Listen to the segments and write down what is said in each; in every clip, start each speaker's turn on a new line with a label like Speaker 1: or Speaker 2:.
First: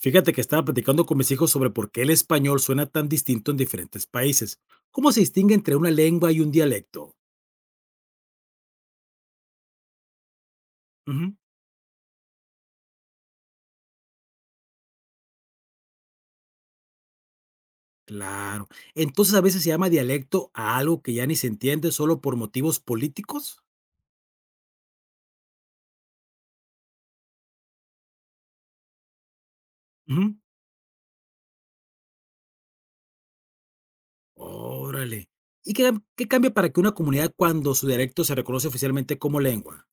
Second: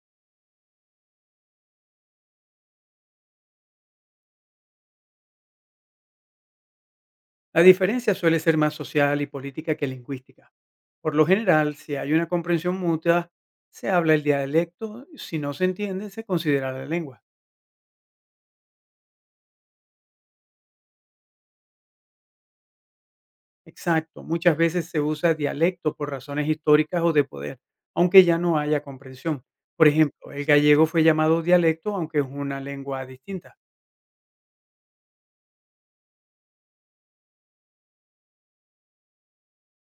Speaker 1: Fíjate que estaba platicando con mis hijos sobre por qué el español suena tan distinto en diferentes países. ¿Cómo se distingue entre una lengua y un dialecto?
Speaker 2: La diferencia suele ser más social y política que lingüística. Por lo
Speaker 1: Ujú.
Speaker 2: general, si hay una comprensión mutua, se habla el dialecto, si no se entiende, se considera la lengua.
Speaker 1: Claro. Entonces a veces se llama dialecto a algo que ya ni se entiende solo por motivos políticos.
Speaker 2: Exacto, muchas veces se usa dialecto por razones históricas o de poder, aunque ya no haya comprensión. Por
Speaker 1: Ujú.
Speaker 2: ejemplo, el gallego fue llamado dialecto aunque es una lengua distinta.
Speaker 1: Órale. ¿Y qué cambia para que una comunidad cuando su dialecto se reconoce oficialmente como lengua?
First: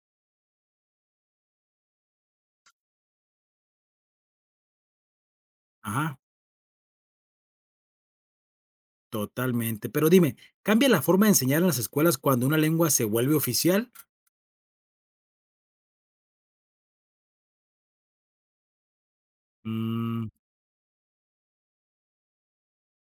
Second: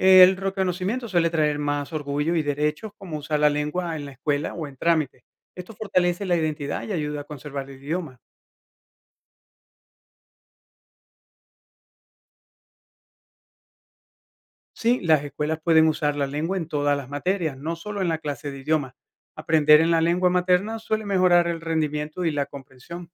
Speaker 2: El reconocimiento suele traer más orgullo y derechos como usar la lengua en la escuela o en trámites. Esto
Speaker 1: Ajá,
Speaker 2: fortalece la identidad y ayuda a conservar el idioma.
Speaker 1: totalmente. Pero dime, ¿cambia la forma de enseñar en las escuelas cuando una lengua se vuelve oficial?
Speaker 2: Sí, las escuelas pueden usar la lengua en todas las materias, no solo en la clase de idioma. Aprender en la lengua materna suele mejorar el rendimiento y la comprensión.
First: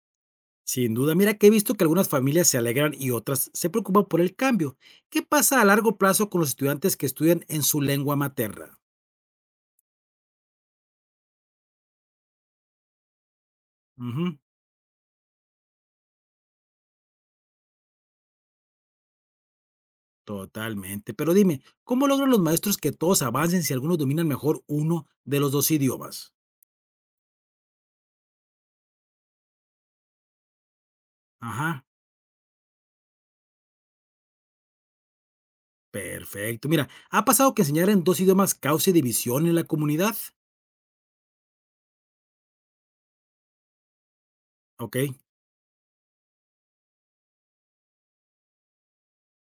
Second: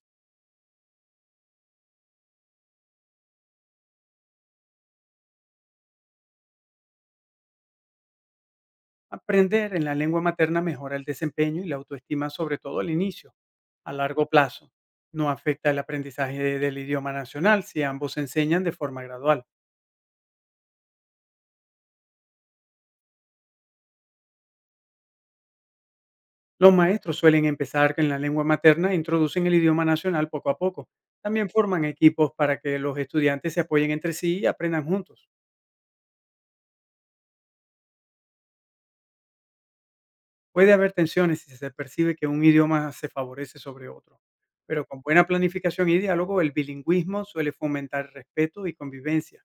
Speaker 1: Sin duda, mira que he visto que algunas familias se alegran y otras se preocupan por el cambio. ¿Qué pasa a largo plazo con los estudiantes que estudian en su lengua materna?
Speaker 2: Aprender en la lengua materna mejora el desempeño y la autoestima, sobre todo al inicio, a largo
Speaker 1: Ujú,
Speaker 2: plazo. No afecta el aprendizaje del idioma nacional si ambos se enseñan de forma gradual.
Speaker 1: totalmente. Pero dime, ¿cómo logran los maestros que todos avancen si algunos dominan mejor uno de los dos idiomas?
Speaker 2: Los maestros suelen empezar en la lengua materna e introducen el idioma nacional poco a poco. También
Speaker 1: Ajá,
Speaker 2: forman equipos para que los estudiantes se apoyen entre sí y aprendan juntos.
Speaker 1: perfecto. Mira, ¿ha pasado que enseñar en dos idiomas cause división en la comunidad?
Speaker 2: Puede haber tensiones si se percibe que un idioma se favorece sobre otro, pero
Speaker 1: Ok,
Speaker 2: con buena planificación y diálogo, el bilingüismo suele fomentar respeto y convivencia.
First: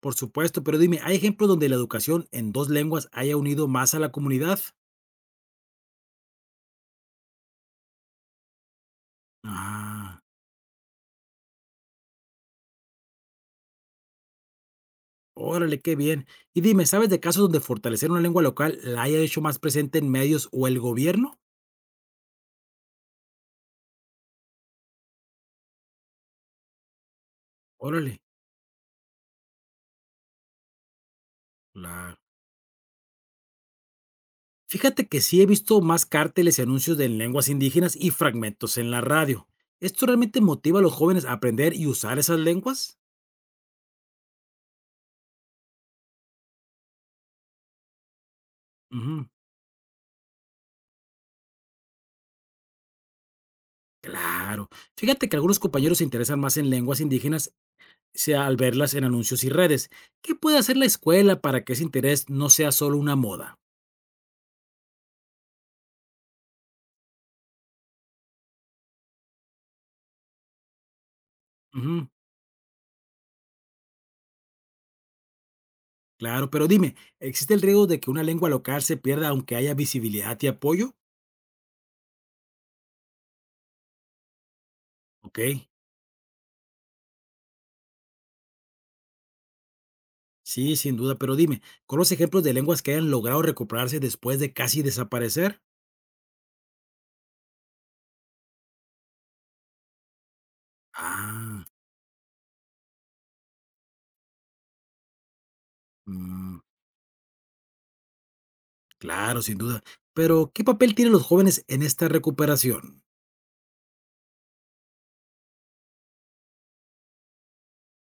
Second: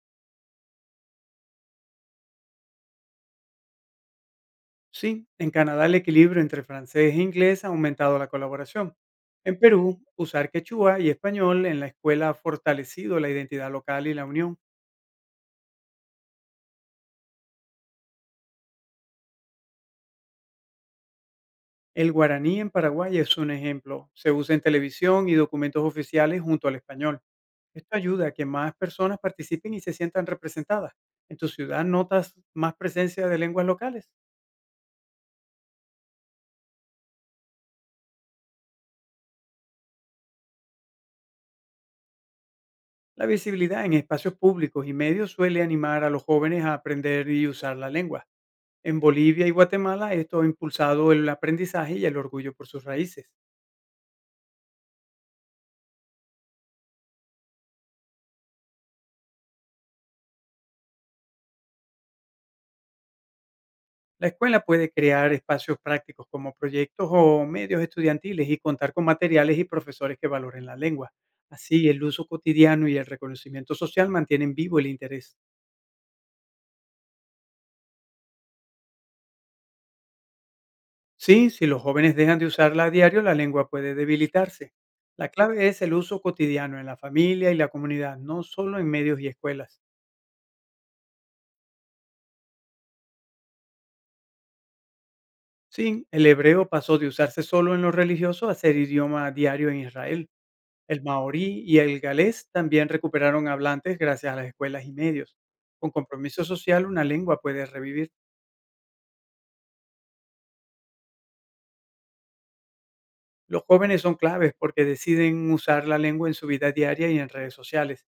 Speaker 1: por supuesto, pero dime, ¿hay ejemplos donde la educación en dos lenguas haya unido más a la comunidad?
Speaker 2: Sí, en Canadá el equilibrio entre francés e inglés ha aumentado la colaboración. En Perú,
Speaker 1: Ah.
Speaker 2: usar quechua y español en la escuela ha fortalecido la identidad local y la unión.
Speaker 1: Órale, qué bien. Y dime, ¿sabes de casos donde fortalecer una lengua local la haya hecho más presente en medios o el gobierno?
Speaker 2: El guaraní en Paraguay es un ejemplo. Se usa en televisión y documentos oficiales junto al español. Esto
Speaker 1: Órale,
Speaker 2: ayuda a que más personas participen y se sientan representadas. ¿En tu ciudad
Speaker 1: la...
Speaker 2: notas más presencia de lenguas locales?
Speaker 1: Fíjate que sí he visto más cárteles y anuncios de lenguas indígenas y fragmentos en la radio. ¿Esto realmente motiva a los jóvenes a aprender y usar esas lenguas?
Speaker 2: La visibilidad en espacios públicos y medios suele animar a los jóvenes a aprender y usar la lengua. En
Speaker 1: Ujú.
Speaker 2: Bolivia y Guatemala esto ha impulsado el aprendizaje y el orgullo por sus raíces.
Speaker 1: Claro. Fíjate que algunos compañeros se interesan más en lenguas indígenas sea al verlas en anuncios y redes. ¿Qué puede hacer la escuela para que ese interés no sea solo una moda?
Speaker 2: La escuela puede crear espacios prácticos como proyectos o medios estudiantiles y contar con materiales y profesores que valoren la lengua. Así, el
Speaker 1: Ujú.
Speaker 2: uso cotidiano y el reconocimiento social mantienen vivo el interés.
Speaker 1: Claro, pero dime, ¿existe el riesgo de que una lengua local se pierda aunque haya visibilidad y apoyo?
Speaker 2: Sí, si los jóvenes dejan de usarla a diario, la lengua puede debilitarse. La
Speaker 1: Ok,
Speaker 2: clave es el uso cotidiano en la familia y la comunidad, no solo en medios y escuelas.
Speaker 1: sí, sin duda, pero dime, ¿con los ejemplos de lenguas que hayan logrado recuperarse después de casi desaparecer?
Speaker 2: Sí, el hebreo pasó de usarse solo en lo religioso a ser idioma diario en Israel. El maorí
Speaker 1: Ah,
Speaker 2: y el galés también recuperaron hablantes gracias a las escuelas y medios. Con compromiso
Speaker 1: mm,
Speaker 2: social, una lengua puede revivir.
Speaker 1: claro, sin duda. Pero, ¿qué papel tienen los jóvenes en esta recuperación?
Speaker 2: Los jóvenes son claves porque deciden usar la lengua en su vida diaria y en redes sociales.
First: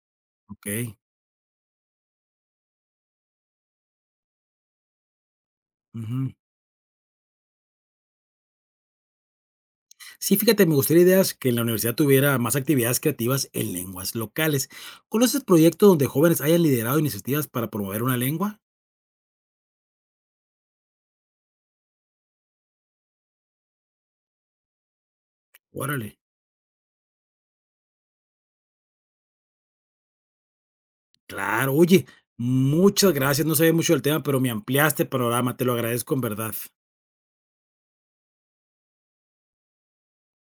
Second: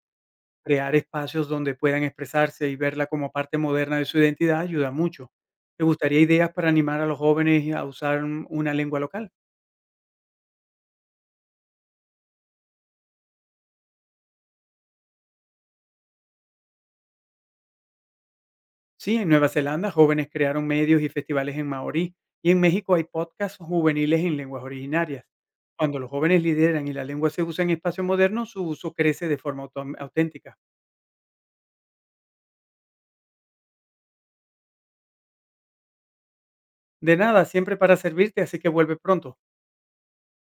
Speaker 1: Ok.
Speaker 2: Crear espacios donde puedan expresarse y verla como parte moderna de su identidad ayuda mucho. ¿Te gustaría
Speaker 1: Ujú.
Speaker 2: ideas para animar a los jóvenes a usar una lengua local?
Speaker 1: Sí, fíjate, me gustaría ideas que en la universidad tuviera más actividades creativas en lenguas locales. ¿Conoces proyectos donde jóvenes hayan liderado iniciativas para promover una lengua?
Speaker 2: Sí, en Nueva Zelanda jóvenes crearon medios y festivales en maorí y en México hay podcasts juveniles en lenguas originarias. Cuando los
Speaker 1: Órale.
Speaker 2: jóvenes lideran y la lengua se usa en espacio moderno, su uso crece de forma auténtica.
Speaker 1: Claro, oye, muchas gracias. No sabía mucho del tema, pero me ampliaste el programa. Te lo agradezco en verdad.
Speaker 2: De nada, siempre para servirte, así que vuelve pronto.